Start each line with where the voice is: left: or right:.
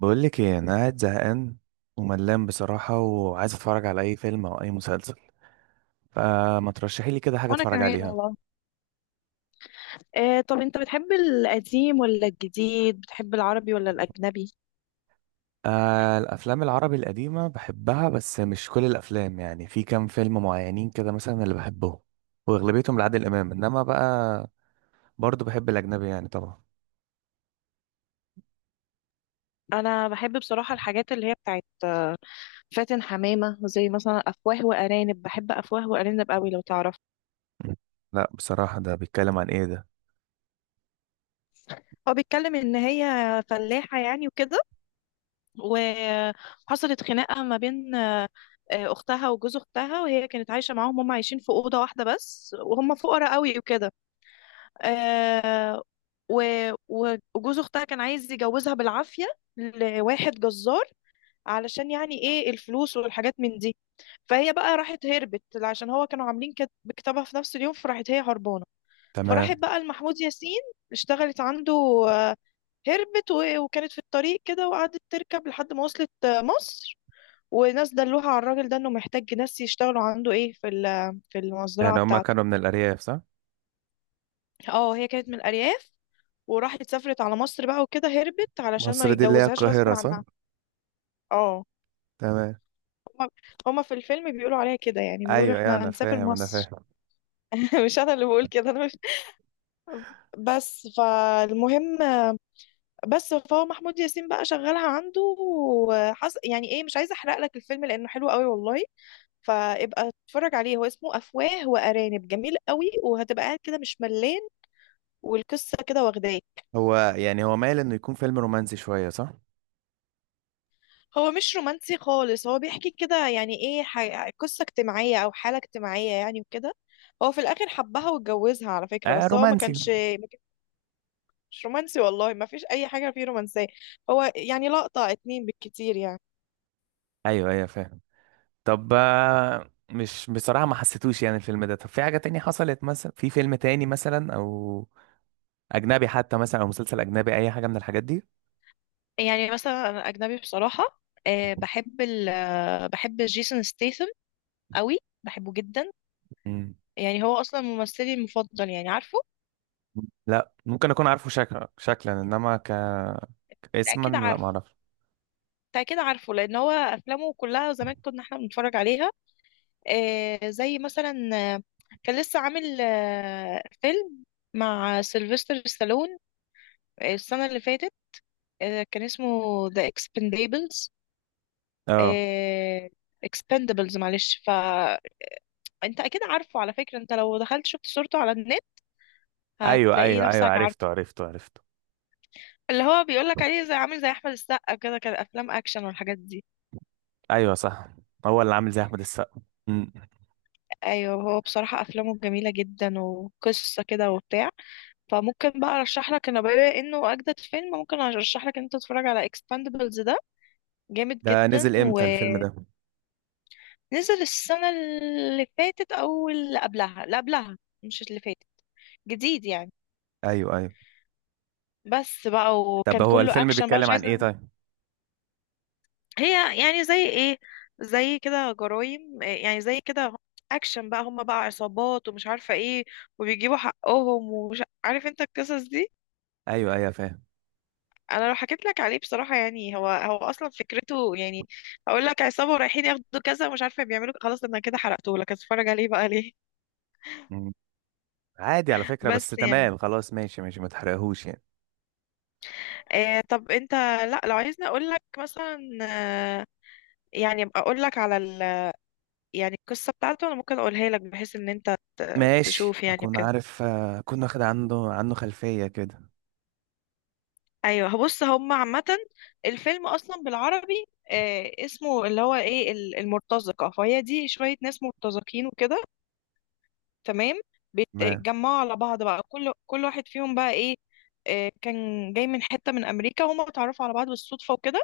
right: بقول لك ايه، انا قاعد زهقان وملان بصراحه، وعايز اتفرج على اي فيلم او اي مسلسل، فما ترشحي لي كده حاجه
left: وانا
right: اتفرج
left: كمان
right: عليها.
left: والله. طب انت بتحب القديم ولا الجديد، بتحب العربي ولا الأجنبي؟
right: الافلام العربي القديمه بحبها، بس مش كل الافلام، يعني في كام فيلم معينين كده مثلا اللي بحبهم، واغلبيتهم لعادل امام، انما بقى برضو بحب الاجنبي يعني طبعا.
left: انا بحب بصراحة الحاجات اللي هي بتاعت فاتن حمامة، زي مثلا أفواه وأرانب، بحب أفواه وأرانب قوي لو تعرف.
right: م. لا بصراحه، ده بيتكلم عن ايه ده؟
left: هو بيتكلم ان هي فلاحة يعني وكده، وحصلت خناقة ما بين اختها وجوز اختها، وهي كانت عايشة معاهم، هم عايشين في أوضة واحدة بس، وهم فقراء قوي وكده. آه و... وجوز اختها كان عايز يجوزها بالعافية لواحد جزار، علشان يعني ايه الفلوس والحاجات من دي. فهي بقى راحت هربت، عشان هو كانوا عاملين كتابها في نفس اليوم، فراحت هي هربانة.
right: تمام.
left: فراحت بقى لمحمود ياسين، اشتغلت عنده. آه، هربت وكانت في الطريق كده، وقعدت تركب لحد ما وصلت مصر. وناس دلوها على الراجل ده، انه محتاج ناس يشتغلوا عنده، ايه، في في المزرعة
right: يعني هما
left: بتاعته.
right: كانوا من الارياف، صح؟
left: اه هي كانت من الأرياف، وراحت سافرت على مصر بقى وكده، هربت علشان ما
right: مصر دي اللي هي
left: يتجوزهاش غصب
right: القاهره، صح؟
left: عنها. اه.
right: تمام.
left: هما هما في الفيلم بيقولوا عليها كده يعني، بيقولوا
right: ايوه ايوه،
left: احنا
right: انا
left: هنسافر
right: فاهم انا
left: مصر.
right: فاهم.
left: مش انا اللي بقول كده، انا مش، بس فالمهم. بس فهو محمود ياسين بقى شغالها عنده يعني ايه، مش عايزه احرق لك الفيلم لانه حلو قوي والله. فابقى اتفرج عليه، هو اسمه افواه وارانب، جميل قوي، وهتبقى قاعد كده مش ملان. والقصه كده واخداه.
right: هو يعني هو مايل انه يكون فيلم رومانسي شويه، صح؟
left: هو مش رومانسي خالص، هو بيحكي كده يعني ايه، قصة اجتماعية او حالة اجتماعية يعني وكده. هو في الاخر حبها واتجوزها على فكرة،
right: آه
left: بس هو ما
right: رومانسي.
left: كانش ما كانش رومانسي والله، ما فيش اي حاجة فيه رومانسية. هو يعني لقطة اتنين بالكتير يعني.
right: ايوه ايوه، فاهم. طب، مش بصراحه ما حسيتوش يعني الفيلم ده، طب في حاجه تانية حصلت مثلا، في فيلم تاني مثلا او اجنبي حتى مثلا، او مسلسل اجنبي، اي حاجه من الحاجات دي.
left: يعني مثلا انا اجنبي بصراحة، أه بحب ال آه، بحب جيسون ستيثم قوي، بحبه جدا.
right: مم.
left: يعني هو اصلا ممثلي المفضل يعني، عارفه.
right: لا، ممكن اكون عارفه شكلا شكلا، انما
left: أنت
right: اسما
left: اكيد
right: لا ما
left: عارف
right: اعرفش.
left: أنت اكيد عارفه، لان هو افلامه كلها زمان كنا احنا بنتفرج عليها. زي مثلا، آه، كان لسه عامل فيلم مع سيلفستر ستالون السنة اللي فاتت، كان اسمه The Expendables.
right: اه،
left: آه، Expendables، معلش. فأنت أكيد عارفه على فكرة، أنت لو دخلت شفت صورته على النت
right: ايوه
left: هتلاقي
right: ايوه ايوه،
left: نفسك عارفه.
right: عرفته عرفته عرفته.
left: اللي هو بيقولك عليه زي، عامل زي أحمد السقا كده، كان أفلام أكشن والحاجات دي.
right: ايوه صح، هو اللي عامل زي احمد السقا. مم.
left: ايوه، هو بصراحة افلامه جميلة جدا، وقصة كده وبتاع. فممكن بقى ارشح لك، انا بما انه اجدد فيلم، ممكن ارشح لك ان انت تتفرج على اكسباندبلز ده. جامد
right: ده
left: جدا،
right: نزل امتى الفيلم
left: ونزل
right: ده؟
left: السنة اللي فاتت او اللي قبلها، اللي قبلها مش اللي فاتت، جديد يعني.
right: ايوه ايوه.
left: بس بقى
right: طب
left: وكان
right: هو
left: كله
right: الفيلم
left: اكشن بقى، مش
right: بيتكلم عن ايه
left: عايزة.
right: طيب؟
left: هي يعني زي ايه، زي كده جرايم إيه يعني، زي كده اكشن بقى، هم بقى عصابات ومش عارفة ايه، وبيجيبوا حقهم ومش عارف انت، القصص دي.
right: ايوه ايوه فاهم.
left: انا لو حكيت لك عليه بصراحه، يعني هو اصلا فكرته يعني، هقول لك عصابه ورايحين ياخدوا كذا ومش عارفه بيعملوا خلاص انا كده حرقته لك، اتفرج عليه بقى ليه.
right: مم. عادي على فكرة، بس
left: بس يعني،
right: تمام خلاص، ماشي ماشي، ما تحرقهوش يعني.
left: طب انت، لا لو عايزني اقول لك مثلا يعني أبقى اقول لك على يعني القصه بتاعته، انا ممكن اقولها لك بحيث ان انت
right: ماشي،
left: تشوف يعني
right: اكون
left: وكده.
right: عارف، اكون واخد عنده عنه خلفية كده.
left: ايوه، بص، هم عامه الفيلم اصلا بالعربي اسمه اللي هو ايه، المرتزقه، فهي دي شويه ناس مرتزقين وكده. تمام.
right: ما
left: بيتجمعوا على بعض بقى، كل واحد فيهم بقى ايه، كان جاي من حتة من أمريكا، هما اتعرفوا على بعض بالصدفة وكده.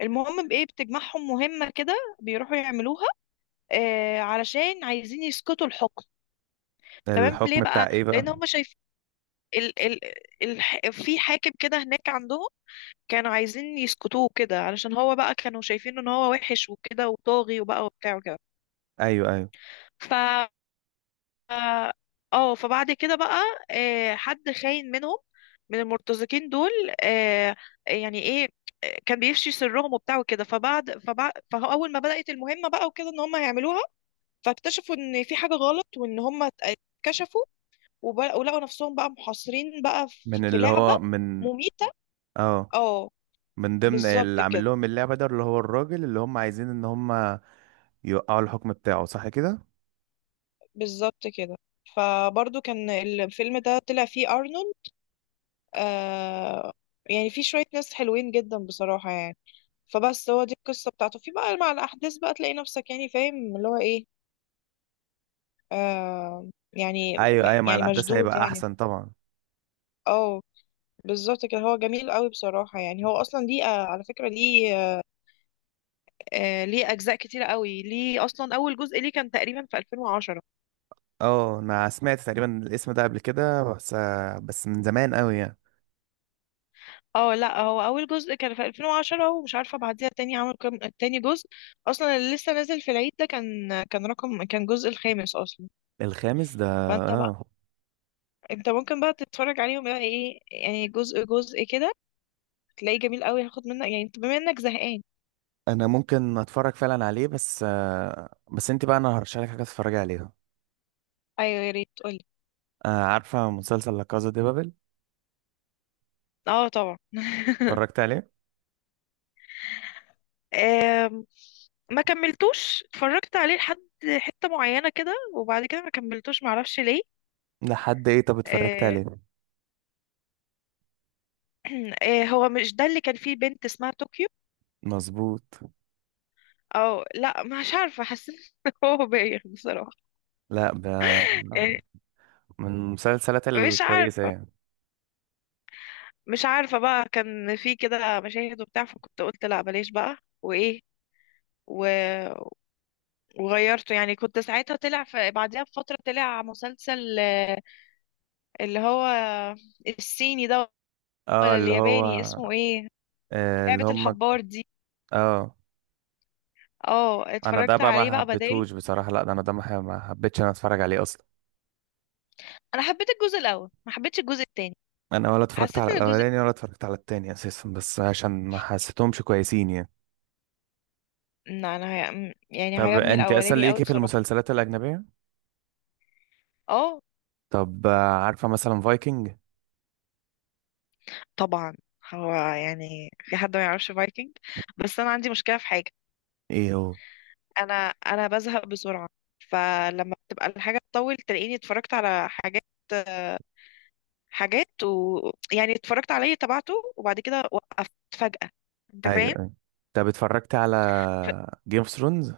left: المهم بإيه، بتجمعهم مهمة كده بيروحوا يعملوها، علشان عايزين يسقطوا الحكم. تمام. ليه
right: الحكم بتاع
left: بقى؟
right: ايه بقى؟
left: لأن هما شايف، ال ال الح في حاكم كده هناك عندهم، كانوا عايزين يسقطوه كده، علشان هو بقى كانوا شايفين ان هو وحش وكده وطاغي وبقى وبتاع
right: ايوه ايوه.
left: وكده. اه. فبعد كده بقى حد خاين منهم، من المرتزقين دول، آه يعني ايه، كان بيفشي سرهم وبتاع وكده. فبعد فبعد فاول ما بدأت المهمة بقى وكده، ان هم هيعملوها، فاكتشفوا ان في حاجة غلط وان هم اتكشفوا، ولقوا نفسهم بقى محاصرين بقى في
right: من
left: في
right: اللي
left: لعبة
right: هو من؟
left: مميتة.
right: اه.
left: اه.
right: من ضمن
left: بالظبط
right: اللي
left: كده.
right: عامل لهم اللعبة ده اللي هو الراجل اللي هم عايزين ان هم يوقعوا الحكم بتاعه، صح كده؟
left: بالظبط كده. فبرضو كان الفيلم ده طلع فيه أرنولد، آه يعني فيه شوية ناس حلوين جدا بصراحة يعني. فبس هو دي القصة بتاعته، في بقى مع الأحداث بقى تلاقي نفسك يعني فاهم اللي هو إيه، يعني،
right: ايوه ايوه، مع
left: يعني
right: الاحداث
left: مشدود
right: هيبقى
left: يعني.
right: احسن طبعا.
left: اه بالظبط كده، هو جميل قوي بصراحة يعني، هو أصلا ليه على فكرة ليه ليه أجزاء كتيرة قوي، ليه أصلا أول جزء ليه كان تقريبا في 2010.
right: اه، انا سمعت تقريبا الاسم ده قبل كده، بس بس من زمان قوي يعني.
left: اه لا، هو أول جزء كان في 2010، ومش عارفة بعديها تاني عمل كام تاني جزء. أصلا اللي لسه نازل في العيد ده كان، كان رقم كان جزء الخامس أصلا.
right: الخامس ده؟
left: فأنت بقى،
right: اه،
left: أنت ممكن بقى تتفرج عليهم بقى إيه يعني، جزء جزء كده، تلاقيه جميل قوي، هاخد منك، يعني انت بما انك زهقان.
right: انا ممكن اتفرج فعلا عليه، بس بس انت بقى، انا هرشح لك حاجه تتفرجي عليها.
left: ايوه يا ريت قولي.
right: عارفه مسلسل لا كازا دي بابل؟
left: اه طبعا.
right: اتفرجت عليه؟
left: آم، ما كملتوش، اتفرجت عليه لحد حتة معينة كده، وبعد كده ما كملتوش معرفش ليه.
right: لحد ايه؟ طب اتفرجت
left: آه،
right: عليه.
left: هو مش ده اللي كان فيه بنت اسمها طوكيو؟
right: مظبوط.
left: او لا مش عارفة، حسيت إن هو بايخ بصراحة
right: لا ده
left: يعني.
right: من المسلسلات
left: مش
right: الكويسه
left: عارفة،
right: يعني.
left: بقى كان في كده مشاهد وبتاع، فكنت قلت لا بلاش بقى، وايه و... وغيرته. يعني كنت ساعتها طلع بعدها بفترة طلع مسلسل اللي هو الصيني ده
right: اه
left: ولا
right: اللي
left: الياباني
right: هو،
left: اسمه ايه،
right: آه اللي
left: لعبة
right: هم،
left: الحبار دي.
right: اه
left: اه،
right: انا ده
left: اتفرجت
right: بقى
left: عليه
right: ما
left: بقى بداله.
right: حبيتهوش بصراحه، لا ده انا ده، ما حبيتش انا اتفرج عليه اصلا.
left: انا حبيت الجزء الاول، ما حبيتش الجزء التاني.
right: انا ولا اتفرجت
left: حسيت
right: على
left: ان الجزء
right: الاولاني، ولا اتفرجت على التاني اساسا، بس عشان ما حسيتهمش كويسين يعني.
left: لا انا يعني
right: طب
left: عجبني
right: انت اصلا
left: الاولاني قوي
right: ليكي في
left: بصراحة.
right: المسلسلات الاجنبيه.
left: اه
right: طب عارفه مثلا فايكنج؟
left: طبعا. هو يعني في حد ما يعرفش فايكنج؟ بس انا عندي مشكلة في حاجة،
right: ايه هو؟
left: انا انا بزهق بسرعة، فلما بتبقى الحاجة تطول تلاقيني اتفرجت على حاجات، حاجات و يعني اتفرجت عليه تبعته، وبعد كده وقفت فجأة، انت
right: ايوه
left: فاهم.
right: ايوه. طب اتفرجت على جيم اوف ثرونز؟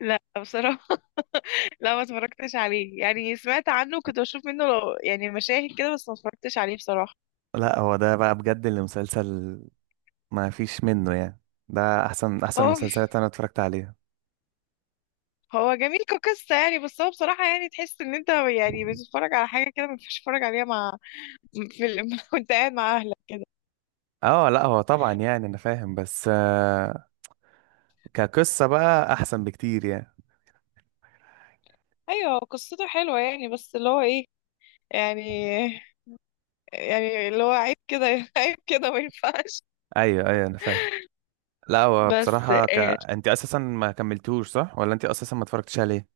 left: لا بصراحة. لا ما اتفرجتش عليه، يعني سمعت عنه، كنت بشوف منه لو يعني مشاهد كده، بس ما اتفرجتش عليه بصراحة.
right: لا هو ده بقى بجد اللي مسلسل ما فيش منه يعني، ده احسن احسن
left: هو
right: مسلسلات انا اتفرجت عليها.
left: هو جميل كقصة يعني، بس هو بصراحة يعني تحس ان انت يعني بتتفرج على حاجة كده ما ينفعش تتفرج عليها، مع، في وانت قاعد مع اهلك كده.
right: اه لا هو طبعا يعني انا فاهم، بس كقصه بقى احسن بكتير يعني.
left: ايوه هو قصته حلوة يعني، بس اللي هو ايه، يعني اللي هو عيب كده، عيب كده ما ينفعش.
right: ايوه ايوه انا فاهم. لا هو
left: بس
right: بصراحه انت اساسا ما كملتوش، صح؟ ولا انت اساسا ما اتفرجتش عليه؟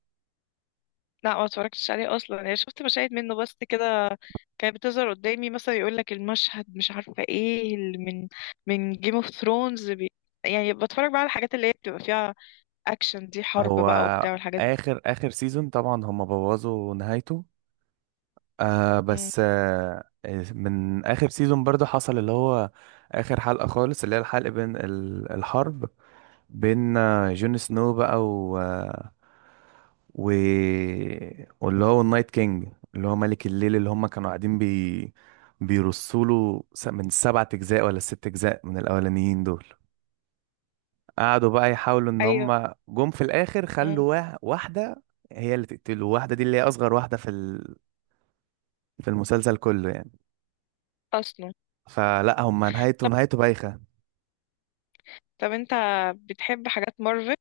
left: لا ما اتفرجتش عليه اصلا، يعني شفت مشاهد منه بس كده، كانت بتظهر قدامي مثلا يقول لك المشهد مش عارفه ايه اللي من جيم اوف ثرونز يعني بتفرج بقى على الحاجات اللي هي بتبقى فيها اكشن دي، حرب
right: هو
left: بقى وبتاع والحاجات دي.
right: اخر اخر سيزون طبعا هم بوظوا نهايته. آه
left: مم.
right: بس آه من اخر سيزون برضو حصل اللي هو اخر حلقة خالص، اللي هي الحلقة بين الحرب بين جون سنو بقى و آه، و واللي هو النايت كينج، اللي هو ملك الليل، اللي هم كانوا قاعدين بيرصوا له من سبعة اجزاء ولا ست اجزاء من الاولانيين دول. قعدوا بقى يحاولوا ان
left: ايوه.
right: هم جم في الاخر،
left: مم.
right: خلوا واحده هي اللي تقتله، واحده دي اللي هي اصغر واحده في في المسلسل كله يعني.
left: اصلا.
right: فلا هم نهايته
left: طب،
right: نهايته بايخه.
left: انت بتحب حاجات مارفل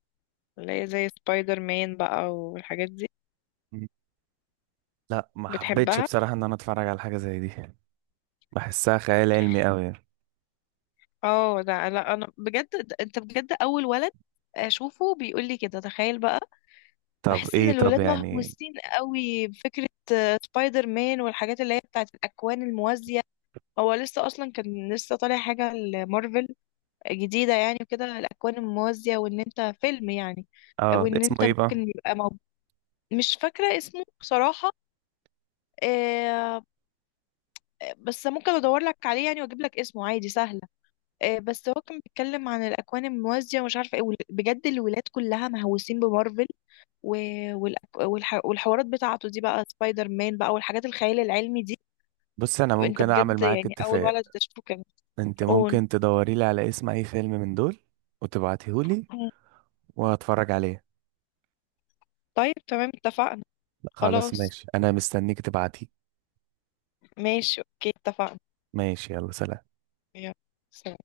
left: اللي هي زي سبايدر مان بقى والحاجات دي؟
right: مم. لا ما حبيتش
left: بتحبها.
right: بصراحه ان انا اتفرج على حاجه زي دي، بحسها خيال علمي قوي يعني.
left: اه ده، لا انا بجد انت بجد اول ولد اشوفه بيقول لي كده، تخيل بقى.
right: طب
left: بحس ان
right: ايه؟ طب
left: الولاد
right: يعني
left: مهووسين قوي بفكرة سبايدر مان والحاجات اللي هي بتاعت الاكوان الموازية. هو لسه اصلا كان لسه طالع حاجه لمارفل جديده يعني وكده، الاكوان الموازيه وان انت فيلم يعني،
right: اه ده
left: وان
right: اسمه
left: انت
right: ايه بقى؟
left: ممكن يبقى موجود. مش فاكره اسمه بصراحه، آه، بس ممكن ادور لك عليه يعني واجيب لك اسمه عادي، سهله. بس هو كان بيتكلم عن الاكوان الموازيه ومش عارفه ايه بجد الولاد كلها مهووسين بمارفل و- والحوارات بتاعته دي بقى، سبايدر مان بقى والحاجات الخيال العلمي دي.
right: بص، انا
left: انت
right: ممكن اعمل
left: بجد
right: معاك
left: يعني اول
right: اتفاق.
left: ولد تشوفه كده.
right: انت
left: قول.
right: ممكن تدوري لي على اسم اي فيلم من دول وتبعتيه لي،
left: مم.
right: وهتفرج عليه.
left: طيب تمام، اتفقنا.
right: خلاص
left: خلاص
right: ماشي، انا مستنيك تبعتيه.
left: ماشي، اوكي اتفقنا.
right: ماشي، يلا سلام.
left: يلا سلام.